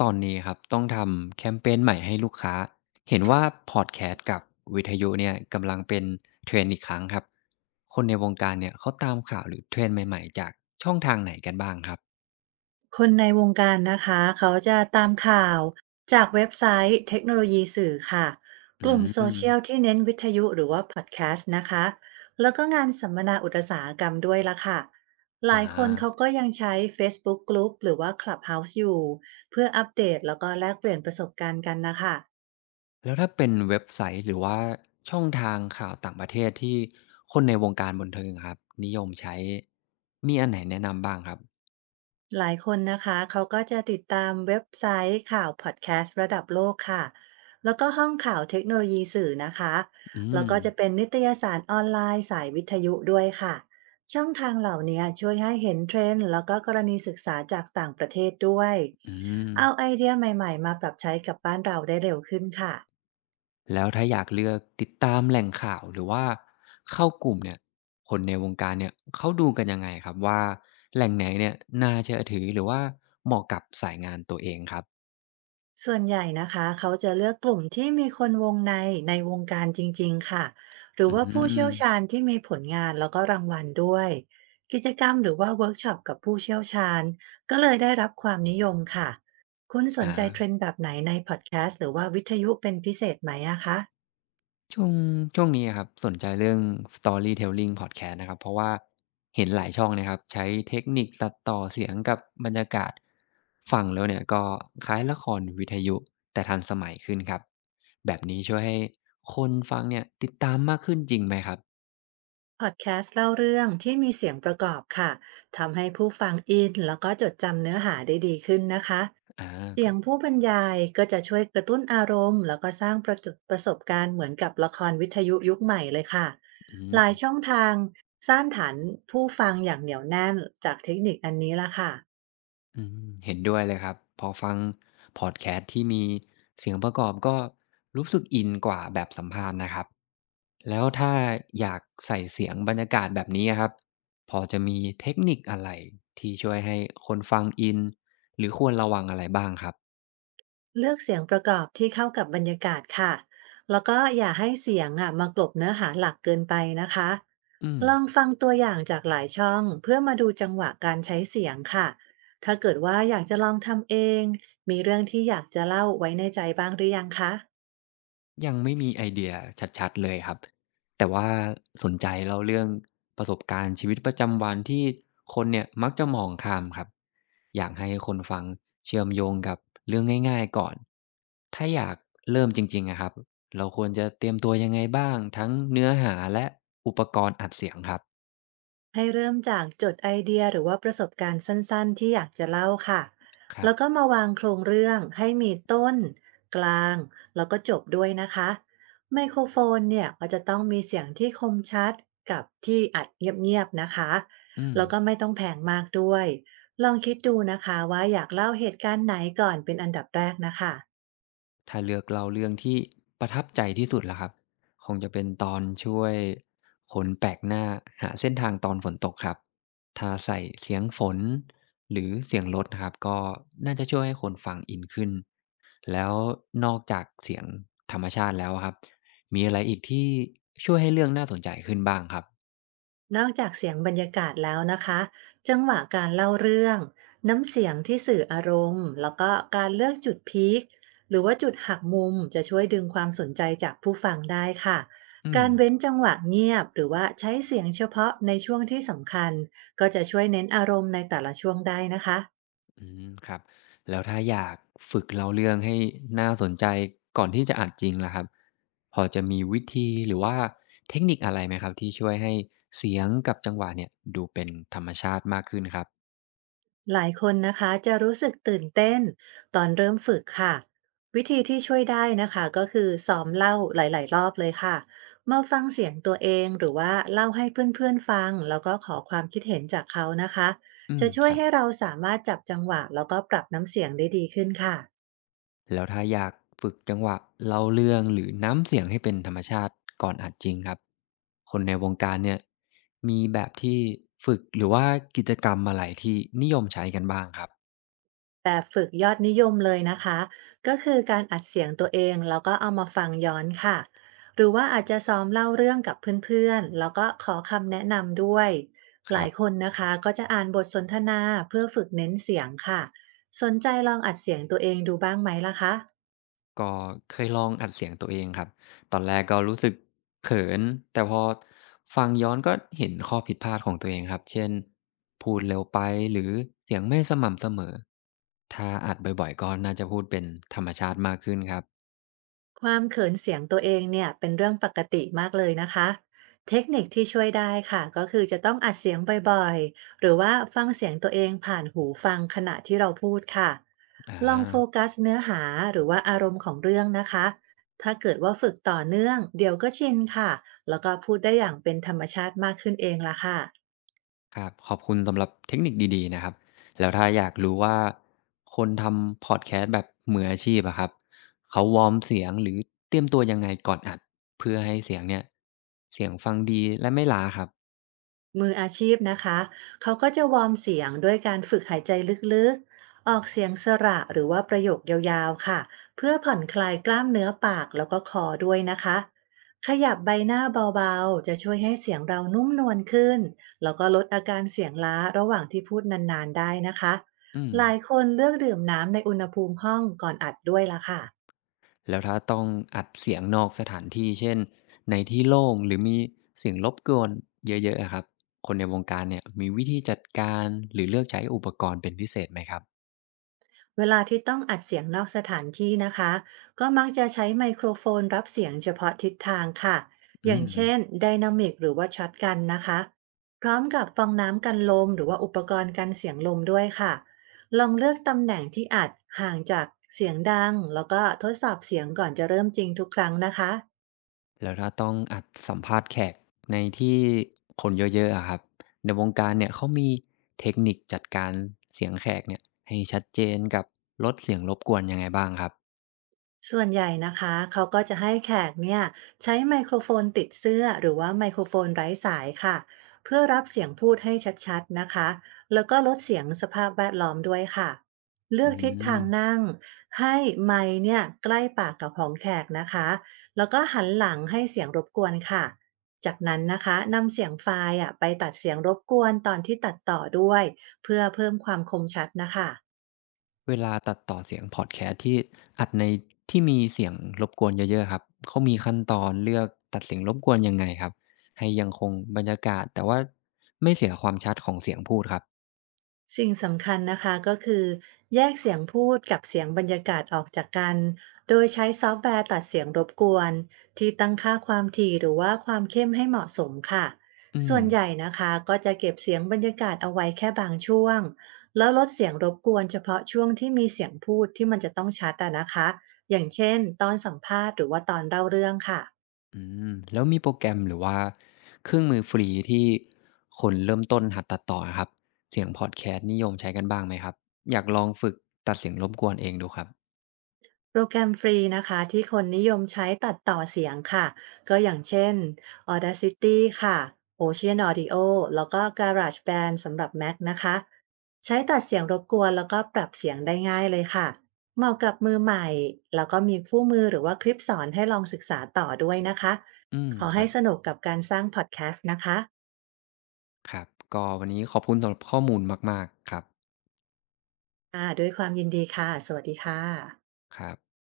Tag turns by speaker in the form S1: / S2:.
S1: ตอนนี้ครับต้องทำแคมเปญใหม่ให้ลูกค้าเห็นว่าพอดแคสต์กับวิทยุเนี่ยกำลังเป็นเทรนด์อีกครั้งครับคนในวงการเนี่ยเขาตามข่าวหรือเทรนด์ใหม่ๆจากช่องทางไหนกันบ้างครับ
S2: คนในวงการนะคะเขาจะตามข่าวจากเว็บไซต์เทคโนโลยีสื่อค่ะ
S1: อื
S2: กลุ่มโซ
S1: ม
S2: เชียลที่เน้นวิทยุหรือว่าพอดแคสต์นะคะแล้วก็งานสัมมนาอุตสาหกรรมด้วยละค่ะห
S1: อ่า
S2: ลายคนเขาก็ยังใช้ Facebook Group หรือว่า Clubhouse อยู่เพื่ออัปเดตแล้วก็แลกเปลี่ยนประสบการณ์กันนะคะ
S1: แล้วถ้าเป็นเว็บไซต์หรือว่าช่องทางข่าวต่างประเทศที่คนในวงการบันเทิงครับนิยมใช้มีอันไหนแนะนำบ้างครับ
S2: หลายคนนะคะเขาก็จะติดตามเว็บไซต์ข่าวพอดแคสต์ระดับโลกค่ะแล้วก็ห้องข่าวเทคโนโลยีสื่อนะคะ
S1: อื
S2: แล้ว
S1: ม
S2: ก็จะเป็นนิตยสารออนไลน์สายวิทยุด้วยค่ะช่องทางเหล่านี้ช่วยให้เห็นเทรนด์แล้วก็กรณีศึกษาจากต่างประเทศด้วย
S1: อืม
S2: เอาไอเดียใหม่ๆมาปรับใช้กับบ้านเราได้เร็วขึ้นค่ะ
S1: แล้วถ้าอยากเลือกติดตามแหล่งข่าวหรือว่าเข้ากลุ่มเนี่ยคนในวงการเนี่ยเขาดูกันยังไงครับว่าแหล่งไหนเนี่ยน่าเชื่อถือหรือว่าเหมาะกับสายงานตัวเองครับ
S2: ส่วนใหญ่นะคะเขาจะเลือกกลุ่มที่มีคนวงในในวงการจริงๆค่ะหรื
S1: อื
S2: อว่าผู้เชี่
S1: ม
S2: ยวชาญที่มีผลงานแล้วก็รางวัลด้วยกิจกรรมหรือว่าเวิร์กช็อปกับผู้เชี่ยวชาญก็เลยได้รับความนิยมค่ะคุณสน
S1: อา
S2: ใจเทรนด์แบบไหนในพอดแคสต์หรือว่าวิทยุเป็นพิเศษไหมอะคะ
S1: ช่วงช่วงนี้อะครับสนใจเรื่อง Storytelling Podcast นะครับเพราะว่าเห็นหลายช่องนะครับใช้เทคนิคตัดต่อเสียงกับบรรยากาศฟังแล้วเนี่ยก็คล้ายละครวิทยุแต่ทันสมัยขึ้นครับแบบนี้ช่วยให้คนฟังเนี่ยติดตามมากขึ้นจริงไหมครับ
S2: พอดแคสต์เล่าเรื่องที่มีเสียงประกอบค่ะทำให้ผู้ฟังอินแล้วก็จดจำเนื้อหาได้ดีขึ้นนะคะ
S1: อาค
S2: เสี
S1: รั
S2: ยง
S1: บ
S2: ผู้บรรยายก็จะช่วยกระตุ้นอารมณ์แล้วก็สร้างประจประสบการณ์เหมือนกับละครวิทยุยุคใหม่เลยค่ะ
S1: อื
S2: หลายช่อ
S1: ม
S2: งทางสร้างฐานผู้ฟังอย่างเหนียวแน่นจากเทคนิคอันนี้ละค่ะ
S1: อืเห็นด้วยเลยครับพอฟังพอดแคสต์ที่มีเสียงประกอบก็รู้สึกอินกว่าแบบสัมภาษณ์นะครับแล้วถ้าอยากใส่เสียงบรรยากาศแบบนี้ครับพอจะมีเทคนิคอะไรที่ช่วยให้คนฟังอินหรือควรระวังอะไรบ้างครับ
S2: เลือกเสียงประกอบที่เข้ากับบรรยากาศค่ะ แล้วก็อย่าให้เสียงอ่ะมากลบเนื้อหาหลักเกินไปนะคะ
S1: อืม
S2: ลองฟังตัวอย่างจากหลายช่องเพื่อมาดูจังหวะการใช้เสียงค่ะ ถ้าเกิดว่าอยากจะลองทำเอง มีเรื่องที่อยากจะเล่าไว้ในใจบ้างหรือยังคะ
S1: ยังไม่มีไอเดียชัดๆเลยครับแต่ว่าสนใจเล่าเรื่องประสบการณ์ชีวิตประจำวันที่คนเนี่ยมักจะมองข้ามครับอยากให้คนฟังเชื่อมโยงกับเรื่องง่ายๆก่อนถ้าอยากเริ่มจริงๆอะครับเราควรจะเตรียมตัวยังไงบ้างทั้งเนื้อหาและอุปกรณ์อัดเสียงครับ
S2: ให้เริ่มจากจดไอเดียหรือว่าประสบการณ์สั้นๆที่อยากจะเล่าค่ะ
S1: ครับ
S2: แล้วก็มาวางโครงเรื่องให้มีต้นกลางแล้วก็จบด้วยนะคะไมโครโฟนเนี่ยก็จะต้องมีเสียงที่คมชัดกับที่อัดเงียบๆนะคะ
S1: อืม
S2: แล้วก็ไม่ต้องแพงมากด้วยลองคิดดูนะคะว่าอยากเล่าเหตุการณ์ไหนก่อนเป็นอันดับแรกนะคะ
S1: ถ้าเลือกเล่าเรื่องที่ประทับใจที่สุดล่ะครับคงจะเป็นตอนช่วยคนแปลกหน้าหาเส้นทางตอนฝนตกครับถ้าใส่เสียงฝนหรือเสียงรถนะครับก็น่าจะช่วยให้คนฟังอินขึ้นแล้วนอกจากเสียงธรรมชาติแล้วอะครับมีอะไรอีกที่ช่วยให้เรื่องน่าสนใจขึ้นบ้างครับ
S2: นอกจากเสียงบรรยากาศแล้วนะคะจังหวะการเล่าเรื่อง น้ำเสียงที่สื่ออารมณ์แล้วก็การเลือกจุดพีคหรือว่าจุดหักมุมจะช่วยดึงความสนใจจากผู้ฟังได้ค่ะ
S1: อืม
S2: การเว้นจังหวะเงียบหรือว่าใช้เสียงเฉพาะในช่วงที่สำคัญก็จะช่วยเน้นอารมณ์ในแต่ละช่วงได้นะคะ
S1: อืมครับแล้วถ้าอยากฝึกเล่าเรื่องให้น่าสนใจก่อนที่จะอ่านจริงล่ะครับพอจะมีวิธีหรือว่าเทคนิคอะไรไหมครับที่ช่วยให้เสียงกับจังหวะเนี่ยดูเป็นธรรมชาติมากขึ้นครับ
S2: หลายคนนะคะจะรู้สึกตื่นเต้นตอนเริ่มฝึกค่ะวิธีที่ช่วยได้นะคะก็คือซ้อมเล่าหลายๆรอบเลยค่ะมาฟังเสียงตัวเองหรือว่าเล่าให้เพื่อนๆฟังแล้วก็ขอความคิดเห็นจากเขานะคะ
S1: อืม
S2: จะช่
S1: ค
S2: วย
S1: รับ
S2: ให้เราสามารถจับจังหวะแล้วก็ปรับน้ำเสียงได้ดีขึ้นค่ะ
S1: แล้วถ้าอยากฝึกจังหวะเล่าเรื่องหรือน้ำเสียงให้เป็นธรรมชาติก่อนอ่านจริงครับคนในวงการเนี่ยมีแบบที่ฝึกหรือว่ากิจกรรมอะไรที่นิยมใช้กันบ้างครับ
S2: แบบฝึกยอดนิยมเลยนะคะก็คือการอัดเสียงตัวเองแล้วก็เอามาฟังย้อนค่ะหรือว่าอาจจะซ้อมเล่าเรื่องกับเพื่อนๆแล้วก็ขอคำแนะนำด้วย
S1: ค
S2: หลา
S1: รั
S2: ย
S1: บ
S2: คนนะคะก็จะอ่านบทสนทนาเพื่อฝึกเน้นเสียงค่ะสนใจลองอัดเสียงตัวเองดูบ้างไหมล่ะคะ
S1: ก็เคยลองอัดเสียงตัวเองครับตอนแรกก็รู้สึกเขินแต่พอฟังย้อนก็เห็นข้อผิดพลาดของตัวเองครับเช่นพูดเร็วไปหรือเสียงไม่สม่ำเสมอถ้าอัดบ่อยๆก็น่าจะพูดเป็นธรรมชาติมากขึ้นครับ
S2: ความเขินเสียงตัวเองเนี่ยเป็นเรื่องปกติมากเลยนะคะเทคนิคที่ช่วยได้ค่ะก็คือจะต้องอัดเสียงบ่อยๆหรือว่าฟังเสียงตัวเองผ่านหูฟังขณะที่เราพูดค่ะ
S1: อ่า
S2: ลองโฟกัสเนื้อหาหรือว่าอารมณ์ของเรื่องนะคะถ้าเกิดว่าฝึกต่อเนื่องเดี๋ยวก็ชินค่ะแล้วก็พูดได้อย่างเป็นธรรมชาติมากขึ้นเองละค่ะ
S1: ครับขอบคุณสำหรับเทคนิคดีๆนะครับแล้วถ้าอยากรู้ว่าคนทำพอดแคสต์แบบมืออาชีพอะครับเขาวอร์มเสียงหรือเตรียมตัวยังไงก่อนอัดเพื่อให้เสียงเนี่ยเสียงฟังดีและไม่ล้าครับ
S2: มืออาชีพนะคะ เขาก็จะวอร์มเสียงด้วยการฝึกหายใจลึกๆ ออกเสียงสระหรือว่าประโยคยาวๆ ค่ะเพื่อผ่อนคลายกล้ามเนื้อปากแล้วก็คอด้วยนะคะ ขยับใบหน้าเบาๆ จะช่วยให้เสียงเรานุ่มนวลขึ้น แล้วก็ลดอาการเสียงล้าระหว่างที่พูดนานๆได้นะคะ
S1: อืม
S2: หลายคนเลือกดื่มน้ำในอุณหภูมิห้องก่อนอัดด้วยล่ะค่ะ
S1: แล้วถ้าต้องอัดเสียงนอกสถานที่เช่นในที่โล่งหรือมีเสียงรบกวนเยอะๆอะครับคนในวงการเนี่ยมีวิธีจัดการหรือเลือกใช้อุปกรณ์เป็นพิเศษไหมครับ
S2: เวลาที่ต้องอัดเสียงนอกสถานที่นะคะก็มักจะใช้ไมโครโฟนรับเสียงเฉพาะทิศทางค่ะอ
S1: อื
S2: ย่าง
S1: ม
S2: เช่นไดนามิกหรือว่าช็อตกันนะคะพร้อมกับฟองน้ำกันลมหรือว่าอุปกรณ์กันเสียงลมด้วยค่ะลองเลือกตำแหน่งที่อัดห่างจากเสียงดังแล้วก็ทดสอบเสียงก่อนจะเริ่มจริงทุกครั้งนะคะ
S1: แล้วถ้าต้องอัดสัมภาษณ์แขกในที่คนเยอะๆอะครับในวงการเนี่ยเขามีเทคนิคจัดการเสียงแขกเนี่ยให้ชัดเจนกับลดเสียงรบกวนยังไงบ้างครับ
S2: ส่วนใหญ่นะคะเขาก็จะให้แขกเนี่ยใช้ไมโครโฟนติดเสื้อหรือว่าไมโครโฟนไร้สายค่ะเพื่อรับเสียงพูดให้ชัดๆนะคะแล้วก็ลดเสียงสภาพแวดล้อมด้วยค่ะเลื
S1: อื
S2: อกทิศทา
S1: ม
S2: งนั่งให้ไมค์เนี่ยใกล้ปากกับของแขกนะคะแล้วก็หันหลังให้เสียงรบกวนค่ะจากนั้นนะคะนำเสียงไฟล์อะไปตัดเสียงรบกวนตอนที่ตัดต่อด้วยเพื่อเพิ่มความคมชัดนะคะ
S1: เวลาตัดต่อเสียงพอดแคสต์ที่อัดในที่มีเสียงรบกวนเยอะๆครับเขามีขั้นตอนเลือกตัดเสียงรบกวนยังไงครับให้ยังคงบรรยากาศแต่ว่าไม่เสียความชัดของเสียงพูดครับ
S2: สิ่งสำคัญนะคะก็คือแยกเสียงพูดกับเสียงบรรยากาศออกจากกันโดยใช้ซอฟต์แวร์ตัดเสียงรบกวนที่ตั้งค่าความถี่หรือว่าความเข้มให้เหมาะสมค่ะ
S1: อื
S2: ส่
S1: ม
S2: วนใหญ่นะคะก็จะเก็บเสียงบรรยากาศเอาไว้แค่บางช่วงแล้วลดเสียงรบกวนเฉพาะช่วงที่มีเสียงพูดที่มันจะต้องชัดอะนะคะอย่างเช่นตอนสัมภาษณ์หรือว่าตอนเล่าเรื่องค่ะ
S1: อืแล้วมีโปรแกรมหรือว่าเครื่องมือฟรีที่คนเริ่มต้นหัดตัดต่ออะครับเสียงพอดแคสต์นิยมใช้กันบ้างไหมครับอยากลองฝึกตัดเสียงรบกวนเองดูครับ
S2: โปรแกรมฟรีนะคะที่คนนิยมใช้ตัดต่อเสียงค่ะก็อย่างเช่น Audacity ค่ะ Ocean Audio แล้วก็ GarageBand สำหรับ Mac นะคะใช้ตัดเสียงรบกวนแล้วก็ปรับเสียงได้ง่ายเลยค่ะเหมาะกับมือใหม่แล้วก็มีคู่มือหรือว่าคลิปสอนให้ลองศึกษาต่อด้วยนะคะ
S1: อืม
S2: ขอ
S1: ครั
S2: ให้
S1: บ
S2: สนุกกับการสร้างพอดแคสต์นะคะ
S1: ครับก็วันนี้ขอบคุณสำหรับข้อมูลมากๆครับ
S2: ด้วยความยินดีค่ะสวัสดีค่ะ
S1: ครับ